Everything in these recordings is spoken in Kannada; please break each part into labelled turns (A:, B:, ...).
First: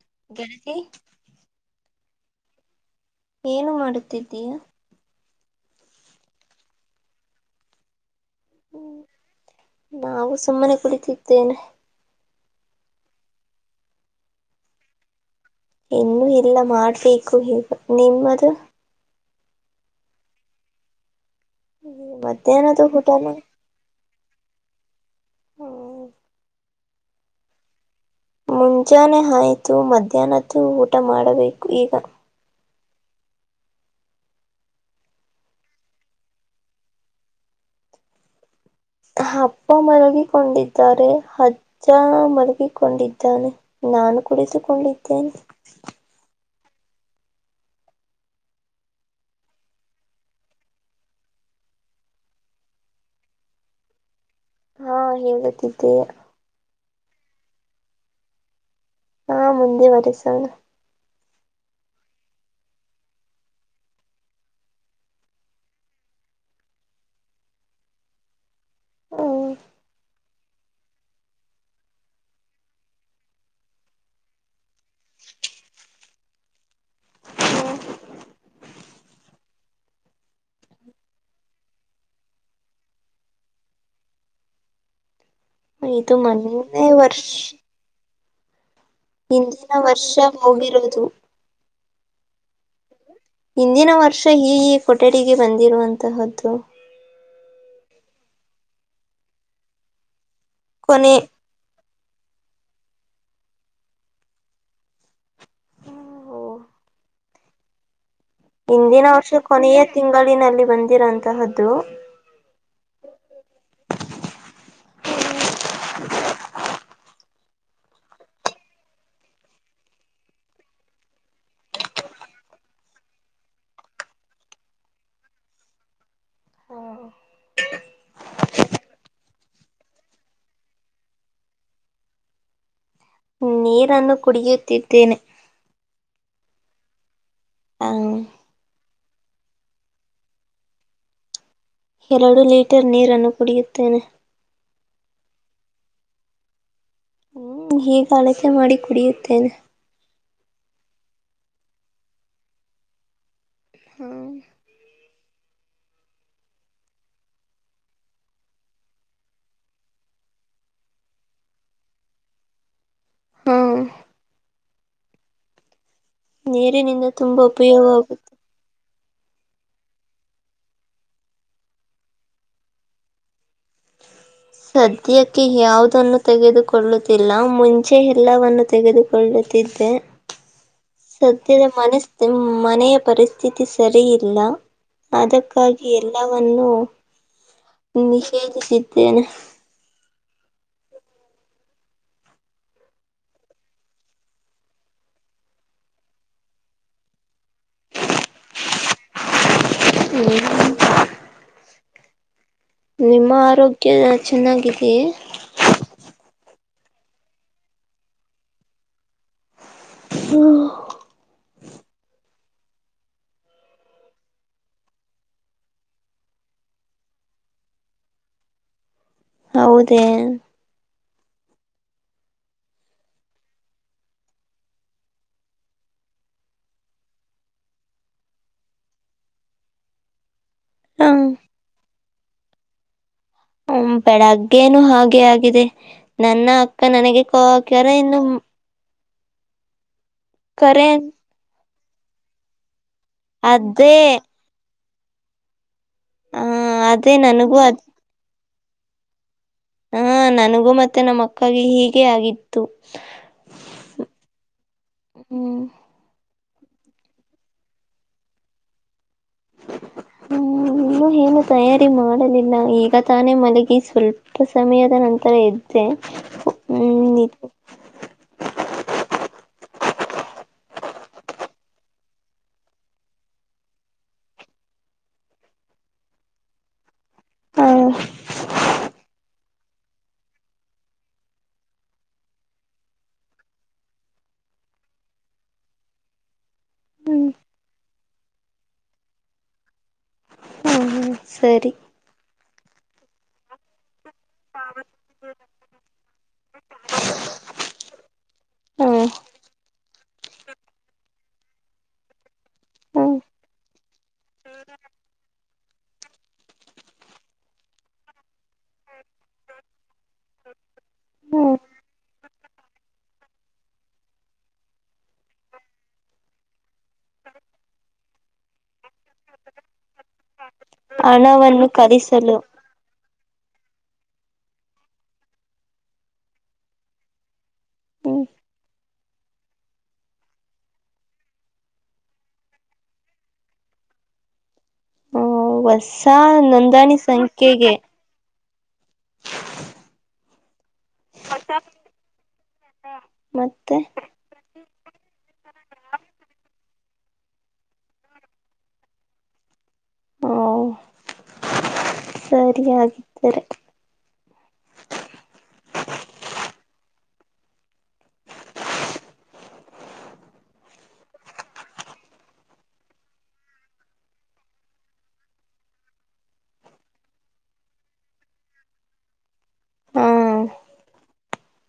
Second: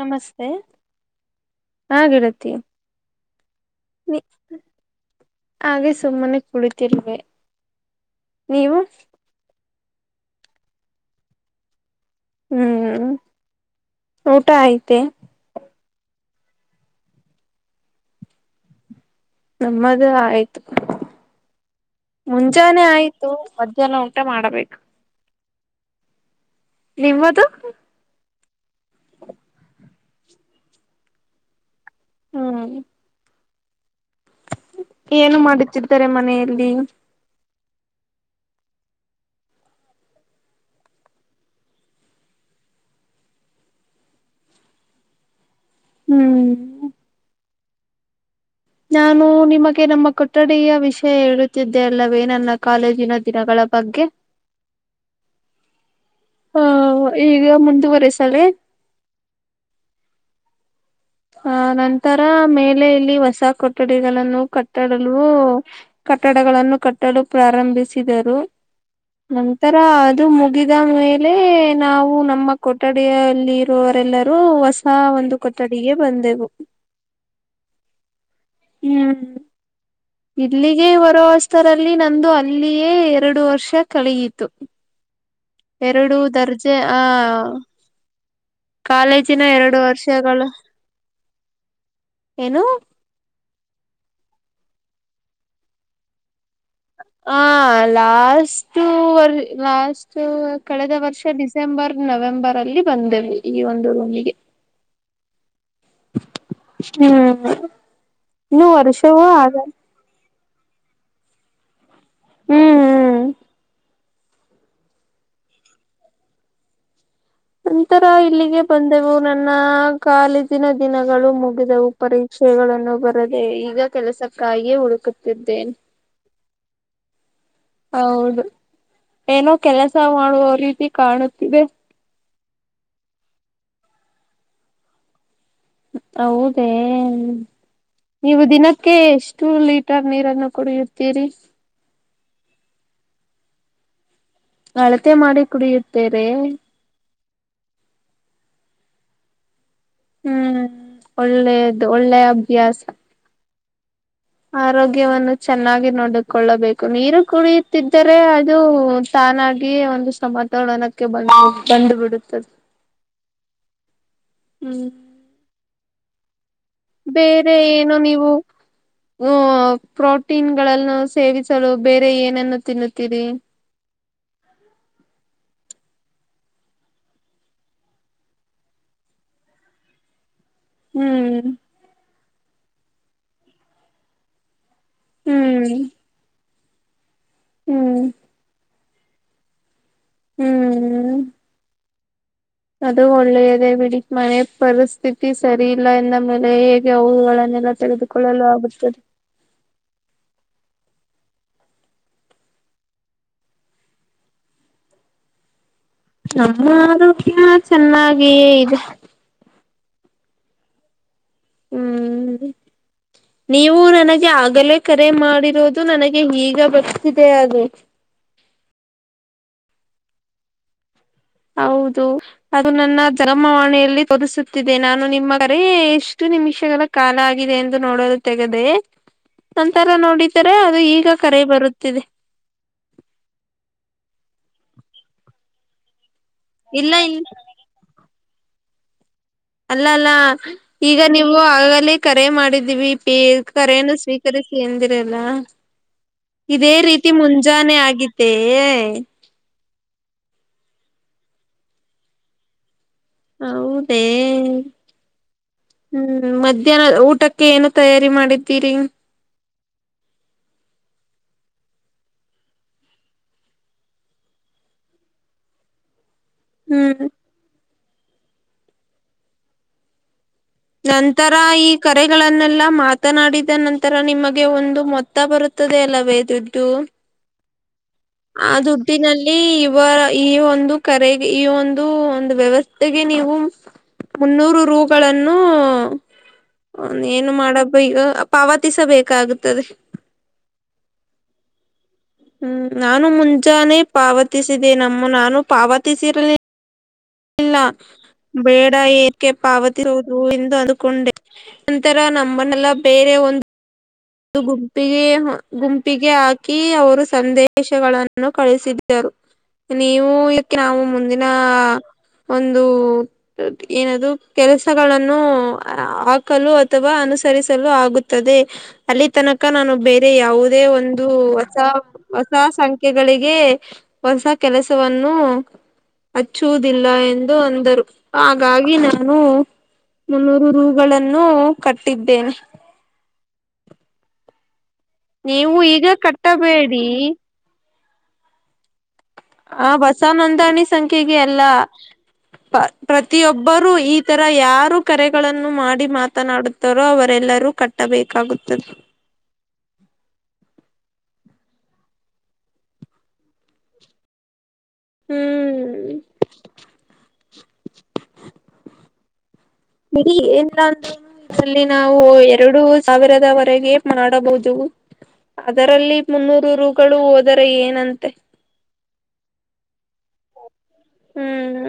A: ನಮಸ್ತೆ
B: ಗೆಳತಿ
A: ಹಾ ಗೇಳತಿ
B: ಏನು ಮಾಡುತ್ತಿದ್ದೀಯಾ.
A: ಹಾಗೆ ಸುಮ್ಮನೆ ಕುಳಿತಿರ್ರುವೆ ನೀವು
B: ನಾವು ಸುಮ್ಮನೆ ಕುಳಿತಿದ್ದೇನೆ
A: ಹ್ಮ್ ಊಟಾ ಆಯಿತ್ತೆ.
B: ಇನ್ನು ಇಲ್ಲಾ ಮಾಡ್ಬೇಕು ಇಗ ನಿಮ್ಮದು
A: ನಮ್ಮದೇ ಆಯ್ತು
B: ಮಧ್ಯಾಹ್ನದ
A: ಮುಂಜಾನೆ ಆಯ್ತು
B: ಊಟನ
A: ಮಧ್ಯಾಹ್ನ ಉಂಟು ಊಟಾ ಮಾಡಬೇಕ ನಿಮ್ಮದು
B: ಮುಂಜಾನೆ ಆಯಿತು ಮಧ್ಯಾಹ್ನ್ದೂ ಊಟ ಮಾಡಬೇಕು ಈಗಾ
A: ಹ್ಮ್ ಏನು ಮಾಡುತ್ತಿದ್ದಾರೆ ಮನೆಯಲ್ಲಿ
B: ಅಪ್ಪಾ ಮಲಗಿಕೊಂಡಿದ್ದಾರೆ ಅಜ್ಜ ಮಲಗಿಕೊಂಡಿದ್ದಾನೆ. ನಾನು ಕುಳಿತುಕೊಂಡಿದ್ದೇನೆ.
A: ಹ್ಮ್ ನಾನು ನಿಮಗೆ ನಮ್ಮ ಕೊಠಡಿಯ ವಿಷಯ ಹೇಳುತ್ತಿದ್ದೆ ಅಲ್ಲವೇ ನನ್ನ ಕಾಲೇಜಿನ ದಿನಗಳ ಬಗ್ಗೆ
B: ಹಾ ಹೇಳುತಿದ್ದೆಯೇ
A: ಹಾ ಈಗ ಮುಂದುವರೆಸಲೇ
B: ಹಾ ಮುಂದೆ ವರೆಸೋಣ
A: ಆ ನಂತರಾ ಮೇಲೆ ಇಲ್ಲಿ ಹೊಸ ಕೊಠಡಿಗಳನ್ನು ಕಟ್ಟಾಡಲು ಕಟ್ಟಡಗಳನ್ನು ಕಟ್ಟಲು ಪ್ರಾರಂಭಿಸಿದರು.
B: ಹ್ಮ
A: ನಂತರ ಅದು ಮುಗಿದ ಮೇಲೆ ನಾವು ನಮ್ಮ ಕೊಠಡಿಯಲ್ಲಿ ಇರೋವ ಎಲ್ಲರೂ ಹೊಸ ಒಂದು ಕಟ್ಟಡ ಈಗ ಬಂದೆವು ಹ್ಮ್ ಇಲ್ಲಿಗೆ ಬರುವ ವಸ್ಟರಲ್ಲಿ ನಂದು ಅಲ್ಲಿಯೇ ಎರಡು ವರ್ಷ ಕಳೆಯಿತು
B: ಇದು
A: ಎರಡು ದರ್ಜೆ
B: ಮೊನ್ನೆ
A: ಆ
B: ವರ್ಷ
A: ಕಾಲೇಜಿನ
B: ಹಿಂದಿನ
A: ಎರಡು
B: ವರ್ಷ
A: ವರ್ಷಗಳು
B: ಹೋಗಿರೋದು
A: ಏನು
B: ಇಂದಿನ ವರ್ಷ ಈ ಈ ಕೊಠಡಿಗೆ ಬಂದಿರುವಂತಹದ್ದು.
A: ಹಾ ಲಾಸ್ಟ್ರ್ ಲಾಸ್ಟ್ ಕಳೆದ
B: ಕೊನೆ
A: ವರ್ಷ ಡಿಸೆಂಬರ್ ನವೆಂಬರ್ ಅಲ್ಲಿ ಬಂದೇವೆ ಈ ಒಂದು ರೂಮಿಗೆ ಹ್ಮ
B: ಹಿಂದಿನ ವರ್ಷ ಕೊನೆಯೇ ತಿಂಗಳಿನಲ್ಲಿ ಬಂದಿರಂತಹದ್ದು
A: ಹ್ಮ್ ಹ್ಮ್ ನಂತರ ಇಲ್ಲಿಗೆ ಬಂದೆವು ನನ್ನ ಕಾಲೇಜಿನ ದಿನಗಳು ಮುಗಿದೆವು ಪರೀಕ್ಷೆ ವಿಷಯಗಳನ್ನು ಬರದೆ ಈಗ ಕೆಲಸಕ್ಕಾಗಿಯೇ ಹುಡುಕುತ್ತಿದ್ದೇನೆ
B: ಹ್ಮ
A: ಹೌದು ಏನೋ ಕೆಲಸ ಮಾಡುವ ರೀತಿ ಕಾಣುತ್ತಿದೆ
B: ನೀರನ್ನು ಕುಡಗಿಯುತ್ತಿದ್ದೇನೆ
A: ಹೌದೇ
B: ಆ
A: ನೀವು ದಿನಕ್ಕೆ ಎಷ್ಟ ಟು ಲೀಟರ್ ನೀರನ್ನು ಕುಡಿಯುತ್ತೀರಿ
B: ಎರಡು ಲೀಟರ್ ನೀರನ್ನು ಕುಡಿಯುತ್ತೇನೆ
A: ಅಳತೆ ಮಾಡಿ ಕುಡಿಯುತ್ತೇರೆ
B: ಹ್ಮ್ ಹೀಗ ಅಳತೆ ಮಾಡಿ ಕುಡಿಯುತ್ತೇನೆ
A: ಹ್ಮ್ ಒಳ್ಳೆದು ಒಳ್ಳೆ ಅಭ್ಯಾಸ
B: ಹಾ
A: ಆರ ಚೆನ್ನಾಗಿ ನೋಡಿಕೊಳ್ಳಬೇಕು ನೀರು ಕುಡಿಯುತ್ತಿದ್ದರೆ ಅದು ತಾನಾಗಿ ಒಂದು ಸಮತೋಲನಕ್ಕೆ ಬಂದು ಬಂದು ಬಿಡತದೆ
B: ಹ್ಮ
A: ಹ
B: ನೀರಿನಿಂದ ತುಂಬಾ
A: ಬೇರೆ ಏನು
B: ಉಪಯೋಗವಾಗುತ್ತೆ
A: ನೀವು ಹ ಪ್ರೋಟೀನ್ ಗಳನ್ನು ಸೇವಿಸಲು ಬೇರೆ ಏನನ್ನು ತಿನ್ನುತ್ತೀರಿ [inaudible]
B: ಸದ್ಯಕ್ಕೆ ಯವುದು ನ್ನು ತೆಗೆದುಕೊಳ್ಳುತ್ತಿಲ್ಲ ಮುಂಚೆ ಎಲ್ಲವನ್ನು ತೆಗೆದುಕೊಳ್ಳುತ್ತಿದ್ದೆ
A: ಹ್ಮ್
B: ಸದ್ಯದ ಮನಸ್ ಮನೆಯ ಪರಿಸ್ಥಿತಿ ಸರಿಯಿಲ್ಲ
A: ಹ್ಮ್
B: ಅದಕ್ಕಾಗಿ ಎಲ್ಲವನ್ನುೂ
A: ಹ್ಮ್
B: ನಿಷೇಧಿಸಿದ್ದೇನೆ
A: ಹೂ ಅದು ಒಳ್ಳೆಯದ ಬಿಡ ಮನೆ ಪರಿಸ್ಥಿತಿ ಸರಿ ಇಲ್ಲ ಎಂದ ಮೇಲೆ ಹೇಗೆ ಅವುಗಳನ್ನ ಎಲ್ಲ ತೆಗೆದುಕೊಳ್ಳಲು ಆಗುತ್ತದೆ
B: ನಿಮ್ಮ ಆರೋಗ್ಯ ಚೆನ್ನಾಗಿದಿಯೇ
A: ನ ಆರೋಗ್ಯ ಚೆನ್ನಾಗಿಯೇ ಇದೆ
B: ಹೂ
A: ಹೂ ನೀವು ನನಗೆ ಆಗಲೇ ಕರೆ ಮಾಡಿರೋದು ನನಗೆ ಈಗ ಗೊತ್ತಿದೆ ಅದು [inaudible]
B: ಹೌದೇ
A: ಹೌದು ಅದು ನನ್ನ ಜಮವಾಣಿಯಲ್ಲಿ ತೊದಸುತ್ತಿದೆ ನಾನು ನಿಮ್ಮ ಕರ ಎಷ್ಟು ನಿಮಿಷಗಳ ಕಾಲ ಆಗಿದೆ ಎಂದು ನೋಡಲು ತಗದೆ ನಂತರ ನೋಡ ರ ಅದು ಈಗ ಕರೆ
B: ಹ್ಮ
A: ಬರುತ್ತಿದೆ
B: ಹ ಬೆಳಗ್ಗೇನು ಹಾಗೆ ಆಗಿದೆ ನನ್ನ ಅಕ್ಕ
A: ಇಲ್ಲ
B: ನನಗೆ
A: ಇಲ್ಲ
B: ಕ ಹಾಕ್ಯಾರ ಇನ್ನು
A: ಇಲ್ಲಲ್ಲ
B: ಕರೆ
A: ಈಗ ನೀವು ಆಗಲೇ ಕರೆ ಮಾಡಿದೀವಿ ಈ ಕರೆಯನು
B: ಅದೇ
A: ಸ್ವೀಕರಿಸಿ ಎಂದಿರಲ್ಲ
B: ಹ
A: ಇದೇ ರೀತಿ
B: ಅದೇ ನನಗೂ
A: ಮುಂಜಾನೆ ಆಗಿದ್ದೇ
B: ಹಾ ನನಗೂ ಮತ್ತೆ ನಮ್ಮ ಅಕ್ಕಗ ಹೀಗೆ ಆಗಿತ್ತು
A: ಹೌದೇ
B: ಹ್ಮ್
A: ಹೂ ಮಧ್ಯಾಹ್ನ ಊಟಕ್ಕೆ ಏನು ತಯಾರಿ ಮಾಡಿದ್ದೀರಿ
B: ಹೂ ಇನ್ನೂ ಏನುೂ ತಯಾರಿ ಮಾಡಲಿಲ್ಲ ಈಗ ತಾನೇ ಮಲಗಿ ಸ್ವಲ್ಪ ಸಮಯದ ನಂತರ ಇದ್ದೆ ಹ್ಮ್ ನಿ
A: ನಂತರ ಈ ಕರೆಗಳನ್ನೆಲ್ಲಾ ಮಾತನಾಡಿದ ನಂತರ ನಿಮಗೆ ಒಂದು ಮೊತ್ತ ಬರುತ್ತೆ ಹತದೆ ಅಲ್ಲವೇ ದುಡ್ಡು
B: ಹ
A: ಆ ದುಡ್ಡಿನಲ್ಲಿ ಇವ ಈ ಒಂದು ಕರೆಗೆ ಈ ಒಂದು ಒಂದು ವ್ಯವಸ್ಥೆಗೆ ನೀವು ಮುನ್ನೂರು ರುಗಳನ್ನು
B: ಹ್ಮ್
A: ಏನು ಮಾಡಬ ಈಗ ಪಾವತಿಸಬೇಕಾಗುತ್ತದೆ
B: ಹ್ಮ್ ಹ್ಮ್ ಸರಿ
A: ಹ್ಮ್ ನಾನು ಮುಂಜಾನೆ ಪಾವತಿಸಿದೆ ನಮ್ಮ ನಾನು ಪಾವತಿಸಿರಲ ಇಲ್ಲ ಬೇಡ
B: ಹಾ
A: ಏಕೆ ಪಾವತಿ ಹ ಹೂವಿಂದು ಅದಕೊಂಡೆ ನಂತರ ನಮ್ಮನ್ನೆಲ್ಲಾ
B: ಹಾ
A: ಬೇರೆ ಒಂದು ಅದು ಗುಂಪಿಗೆ ಗುಂಪಿಗೆ ಹಾಕಿ ಅವರು ಸಂದೇಶಗಳನ್ನು ಕಳಿಸಿದ್ದರು ನೀವು ಇದಕ್ಕೆ ನಾವು ಮುಂದಿನ
B: ಹ್ಮ
A: ಒಂದು ಏನದು ಕೆಲಸಗಳನ್ನು ಹಾಕಲು ಅಥವಾ ಅನುಸ ಸರಿಸಲು ಆಗುತ್ತದೆ ಅಲ್ಲಿ ತನಕ ನಾನು ಬೇರೆ ಯಾವುದೇ ಒಂದು ಹೊಸ
B: ಹಣವನ್ನು
A: ಹೊಸ
B: ಕಲಿಸಲು
A: ಸಂಖ್ಯೆಗಳಿಗೆ ಗೆ ಹೊಸ ಕೆಲಸವನ್ನು ಹಚ್ಚುವುದಿಲ್ಲ ಎಂದು ಅಂದರು
B: ಹ್ಮ್
A: ಹಾಗಾಗಿ ನಾನು ಮುನ್ನೂರು ರುಗಳನ್ನು ಕಟ್ಟಿದ್ದೇನೆ
B: ಒ
A: ನೀವು ಈಗ
B: ಹೊಸ
A: ಕಟ್ಟಬೇಡಿ
B: ನೋಂದಾಣಿ ಸಂಖ್ಯೆಗೆ
A: ಆ ಹೊಸ ನೋಂದಣಿ ಸಂಖ್ಯೆಗೆ ಅಲ್ಲ ಪ್ರ ಪ್ರತಿಯೊಬ್ಬರು
B: ಮತ್ತೆ
A: ಈ ತರ ಯಾರು ಕರೆಗಳನ್ನು ಮಾಡಿ ಮಾತನಾಡು ತರೋ ಅವರೆಲ್ಲರೂ ಕಟ್ಟಬೇಕಾಗುತ್ತದೆ.
B: ಹ್ ಓ ಸರಿಯಾಗಿದ್ದರೆ
A: ಹ್ಮ್ ಬಿಡಿ ಎನ್ನಿಲ್ಲಾಂದರೂ ಇದರಲ್ಲಿ ನಾವು ಎರಡು ಸಾವಿರದವರೆಗೆ ಮಾಡಬಹುದು. ಅದರಲ್ಲಿ ಮೂನ್ನೂರು ರೂಗಳು ಹೋದರೆ ಏನಂತೆ
B: ಹಾ
A: ಹ್ಮ್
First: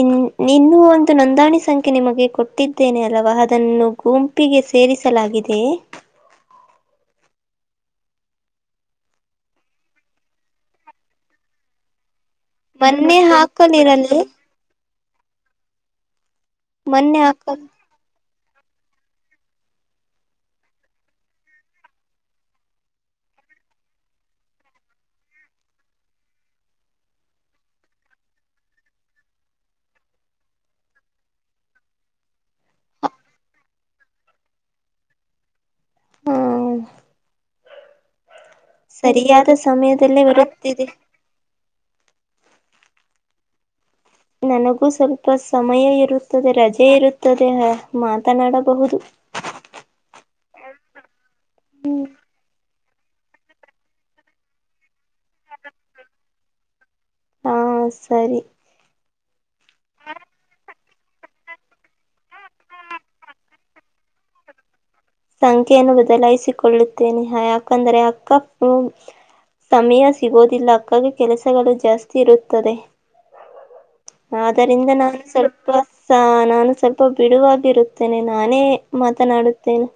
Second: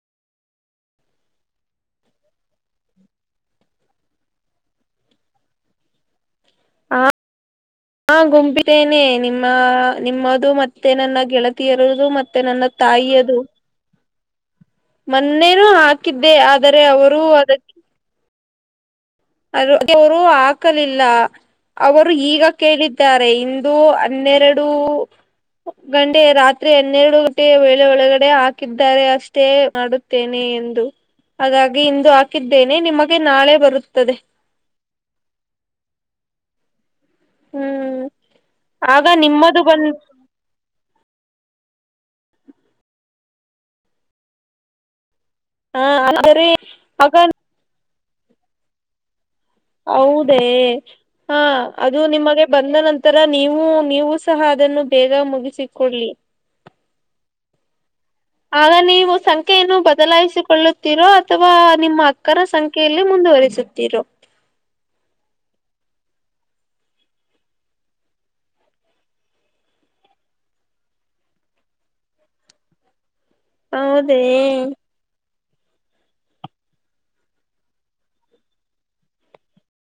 B: ಇನ್ ನೀನು ಒಂದು ನೋಂದಾಣಿ ಸಂಖ್ಯೆ ನಿಮಗೆ ಕೊಟ್ಟಿದ್ದೇನೆ ಅಲ್ವಾ ಅದನ್ನು ಗುಂಪಿಗೆ ಸೇರಿಸಲಾಗಿದೆೆಯೇ?
A: [inaudible] ಹಾ ಗುಂಪಿದ್ದೇನೆ ನಿಮ್ಮ ನಿಮ್ಮದು ಮತ್ತೆ ನನ್ನ ಗೆಳತಿಯರದು ಮತ್ ತ್ತೆ ನನ್ನ ತಾಯಿ
B: ಮೊನ್ನೆ
A: ಅದು
B: ಹಾಕಲಿರಲು
A: ಮೊನ್ನೇನು ಹಾಕಿದ್ದೆ ಆದರೆ ಅವರು
B: ಮೊನ್ನೆ ಹಾಕಲ್
A: ಅದಕ್ಕೆ ಅದ್ ಅವರು ಹಾಕಲಿಲ್ಲ ಅವರು ಈಗ ಕೇಳಿದ್ದಾರೆ ಇಂದು ಹನ್ನೆರಡು ಗಂಟೆ ರಾತ್ರಿ ಹನ್ನೆರಡು ಗಂಟೆ ವೇಳೆ ಒಳಗಡೆ ಹಾಕಿದ್ದಾರೆ ಅಷ್ಟೇ ಮಾಡುತ್ತೇನೆ. ಎಂದು ಹಾಗಾಗಿ ಇಂದು ಹಾಕಿದ್ದೇನೆ ನಿಮಗೆ ನಾಳೆ ಬರುತ್ತ್ ತ್ತದೆ
B: ಹ್ ಹ
A: ಆಗ
B: ಸರಿಯಾದ
A: ನಿಮ್ಮದು ಬಂದ
B: ಸಮಯದಲ್ಲೇ ಬರುತ್ತಿದೆ. ನನಗೂ ಸ್ವಲ್ಪ
A: ಹ
B: ಸಮಯ
A: ಆದರೆ
B: ಇರುತ್ತದೆ ರಜೆ
A: ಆಗ
B: ಇರುತ್ತದೆ. ಹ ಮಾತನಾಡಬಹುದು.
A: ಹೆ ಹಾ ಅದು ನಿಮಗೆ ಬಂದ ನಂತರ ತರ ನೀವು ನೀವು ಸಹ ಅದನ್ನು ಬೇಗ ಮುಗಿಸಿಕೊಳ್ಳಿ
B: ಹಾ ಸರಿ
A: ಆಗ ನೀವು ಸಂಖ್ಯೆಯನ್ನು ಬದಲಾಯಿಸಿಕೊಳ್ಳ್ ತಿರೋ ಅಥವಾ ನಿಮ್ಮ ಅಕ್ಕರ ಸಂಖ್ಯೆಯಲ್ಲಿ ಮುಂದುವರಿಸುತ್ತೀರೋ.
B: ಸಂಖ್ಯೆಯನ್ನು ಬದಲಾಯಿಸಿಕೊಳ್ಳುತ್ತೇನೆ ಯಾಕಂದರೆೆ ಅಕ್ಕ ಪೋನ್ ಸಮಯ ಸಿಗೋದಿಲ್ಲ ಅಕ್ಕಗೆ ಕೆಲಸಗಳು ಜಾಸ್ತಿ ಇರುತ್ತದೆ.
A: ಹೌದೇ
B: ಆದ್ದರಿಂದ ನಾನು ಸ್ವಲ್ಪ ಹೊಸ ನಾನು ಸ್ವಲ್ಪ ಬಿಡುವಾಗಿರುತ್ತೇನೆ ನಾನೇ ಮಾತನಾಡುತ್ತೇನೆ.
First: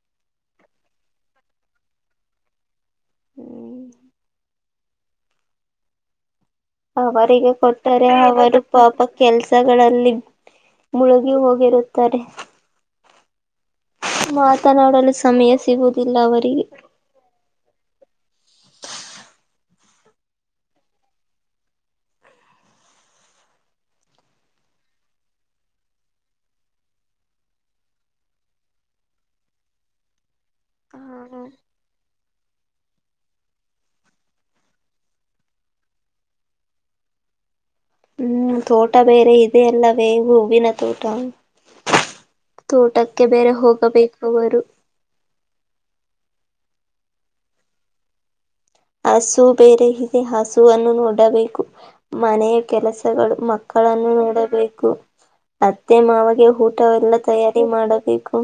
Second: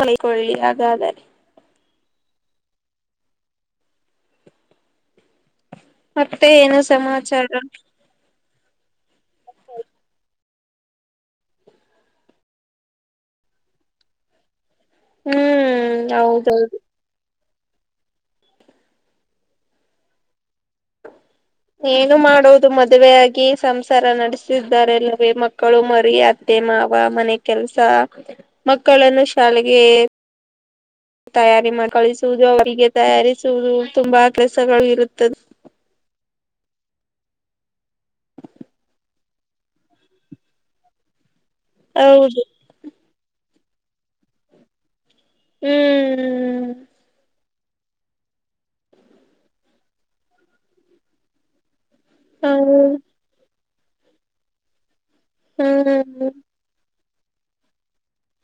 A: ಅಂಕೊಳ್ಳಿ ಹಾಗಾದಾರೆ ಮತ್ತ್
B: ಅವರಿಗೂ ಕೊಟ್ಟಾರೆ ಅವರು ಪಾಪ ಕೆಲಸಗಳಲ್ಲಿ ಮುಳುಗಿ ಹೋಗಿರುತ್ತಾರೆ. ಮಾತನಾಡಲು ಸಮಯ
A: ಹ್ಮ್
B: ಸಿಗುವುದಿಲ್ಲ ಅವರಿಗೆ
A: ಹೌದೌದು ಏನು ಮಾಡೋದು ಮದುವೆೆಯಾಗಿ ಸಂಸಾರ ನಡೆಸಿದ್ದಾರೆ ಅಲ್ಲವೇ ಮಕ್ಕಳು ಮರಿ ಅತ್ತೆ ಅತ್ತೆ ಮಾವ ಮನೆ ಕೆಲಸ ಮಕ್ಕಳನ್ನು ಶಾಲೆಗೆ ತಯಾರಿ ಮಾಡಿ ಕಳಿಸುವುದು ಅವರಿಗೆ ತಯಾರಿಸುವುದು ತುಂಬಾ ಕೆಲಸಗಳು ಇರುತ್ತದೆ. [unintelligible]
B: ಹ್ಮ್ ತೋಟ ಬೇರೆ ಇದೆ ಅಲ್ಲವೇ ಹೂವಿನ ತೋಟ
A: ಹೌದು
B: ಕ್ಕೆ ಬೇರೆ ಹೋಗಬೇಕು ಅವರು
A: ಹ್ಮ್ ಹ್ಮ್
B: ಹಸು ಬೇರೆ ಇದೆ ಹಸುವನ್ನು ನೋಡಬೇಕು ಮನೆಯ
A: ಹೌದು
B: ಕೆಲಸಗಳು ಮಕ್ಕ್ ಕ್ಕಳನ್ನು ನೋಡಬೇಕು ಅತ್ತೆ
A: ಹ್ಮ್
B: ಮಾವಗೆ ಊಟವೆಲ್ಲ ತಯಾರಿ ಮಾಡಬೇಕು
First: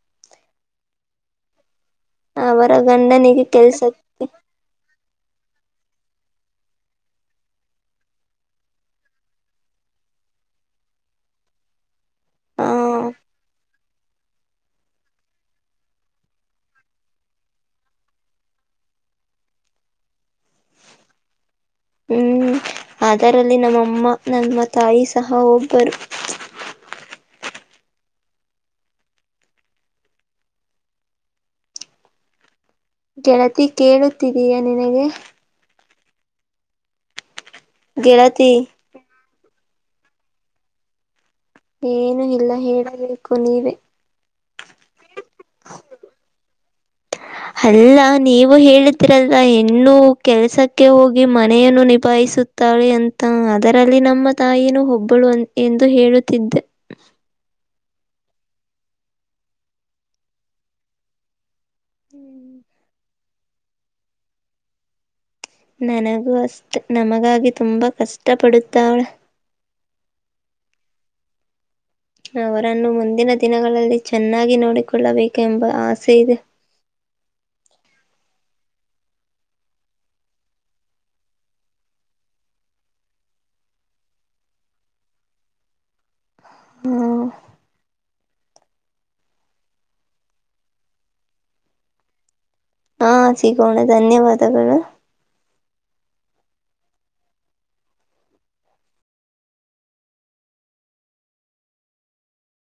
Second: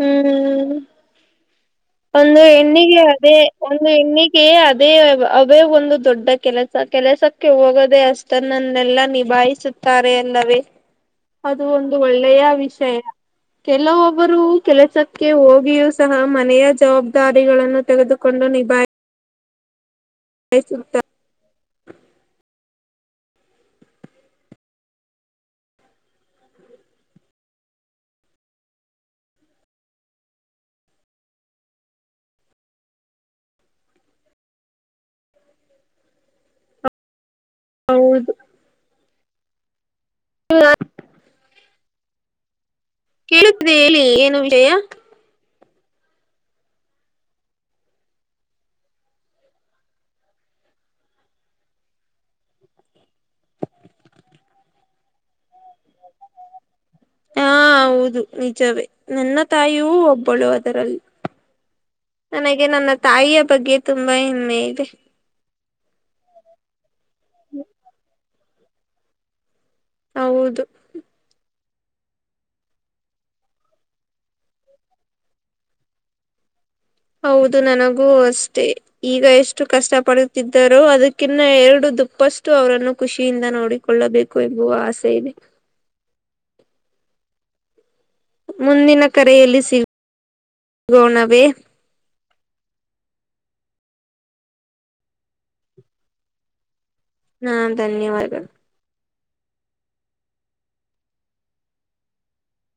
A: ಹ್ಮ್ ಒಂದು
B: ಅವರ
A: ಹೆಣ್ಣಿಗೆ ಅದೇ
B: ಗಂಡನಿಗೆ
A: ಒಂದು
B: ಕೆಲ್ಸಕ್ಕೆ
A: ಹೆಣ್ಣಿಗೆ ಅದೇ ಅಭ್ ಅದೇ ಒಂದು ದೊಡ್ಡ ಕೆಲಸ ಕೆಲಸಕ್ಕೆ ಹೋಗದೆ ಅಷ್ಟನ್ನನ್ನೆಲ್ಲ ನಿಭಾಯಿಸುತ್ತಾರೆ ಅಲ್ಲಾವೇ ಅದು ಒಂದು ಒಳ್ಳೆಯ
B: ಹ
A: ವಿಷಯ ಕೆಲವೊಬ್ಬರು ಕೆಲಸಕ್ಕೆ ಹೋಗಿಯೂ ಸಹ ಮನೆಯ ಜವಾಬ್ದಾರಿಗಳನ್ನು ತೆಗೆದುಕೊಂಡು ನಿಭಾಯಿತ [unintelligible]
B: ಹ್ಮ್ ಅದರಲ್ಲಿ ನಮ್ಮಮ್ಮ ನನ್ನ ತಾಯಿ ಸಹ ಒಬ್ಬರು ಗೆಳತಿ ಕೇಳುತ್ತಿದ್ದೀಯಾ ನಿನಗೆ
A: ಹೌದು
B: ಗಳತಿ
A: ಹ
B: ಏನು ಇಲ್ಲ ಹೇಳಿ
A: ಕೇಳುತ್ತಿದೆ ಹೇಳಿ ಏನು ವಿಜಯ
B: [unintelligible] ಅಲ್ಲ ನೀವು ಹೇಳತಿೀರಲ್ಲ ಇನ್ನುೂ ಕೆಲ್ಸಕ್ಕೆ ಹೋಗಿ ಮನೆಯನ್ನು ನಿಭಾಯಿಸಿ ಸುತ್ತಾಳೆ ಅಂತ ಅದರಲ್ಲಿ ನಮ್ಮ ತಾಯಿನ ಒಬ್ಬಳು ಅ ಎಂದು ಹೇಳುತ್ತಿದ್ದೆ
A: ಹಾ ಹೌದು ನಿಜವೇ ನನ್ನ ತಾಯೂ ಒಬ್ಬಳು ಅದರಲ್ಲಿ ನನಗೆ ನನ್ನ ತಾಯಿಯ ಬಗ್ಗೆ ತುಂಬಾ ಹೆಮ್ಮೆ ಇದೆ
B: ನನಗೂ ಅಷ್ಟ ನಮಗಾಗಿ ತುಂಬಾ ಕಷ್ಟ ಪಡುತ್ತಾವಳ
A: ಹೌದು
B: ಅವರನ್ನು ಮುಂದಿನ ದಿನಗಳಲ್ಲಿ ಚೆನ್ನಾಗಿ ನೋಡಿಕೊಳ್ಳಬೇಕು ಎಂಬ ಆಸೆ ಇದೆ
A: ಹೌದು ನನಗೂ ಅಷ್ಟೇ ಈಗ ಎಷ್ಟು ಕಷ್ಟ ಪಡುತ್ತಿದ್ದರೋ ಅದಕ್ಕಿನ್ನ ಎರಡು ದು ತಪ್ಪಷ್ಟು ಅವರನ್ನು ಖುಷಿಯಿಂದ ನೋಡಿಕೊಳ್ಳಬೇಕು ಎಂಬುವ ಆಸೆ ಇದೆ
B: ಹ್ಮ
A: ಮುಂದಿನ ಕರೆಯಲ್ಲಿ ಸಿಗಗೋಣವೇ
B: ಹಾ ಸಿಗೋಣ ಧನ್ಯವಾದಗಳು
A: ಹಾ ಧನ್ಯವಾದಗಳು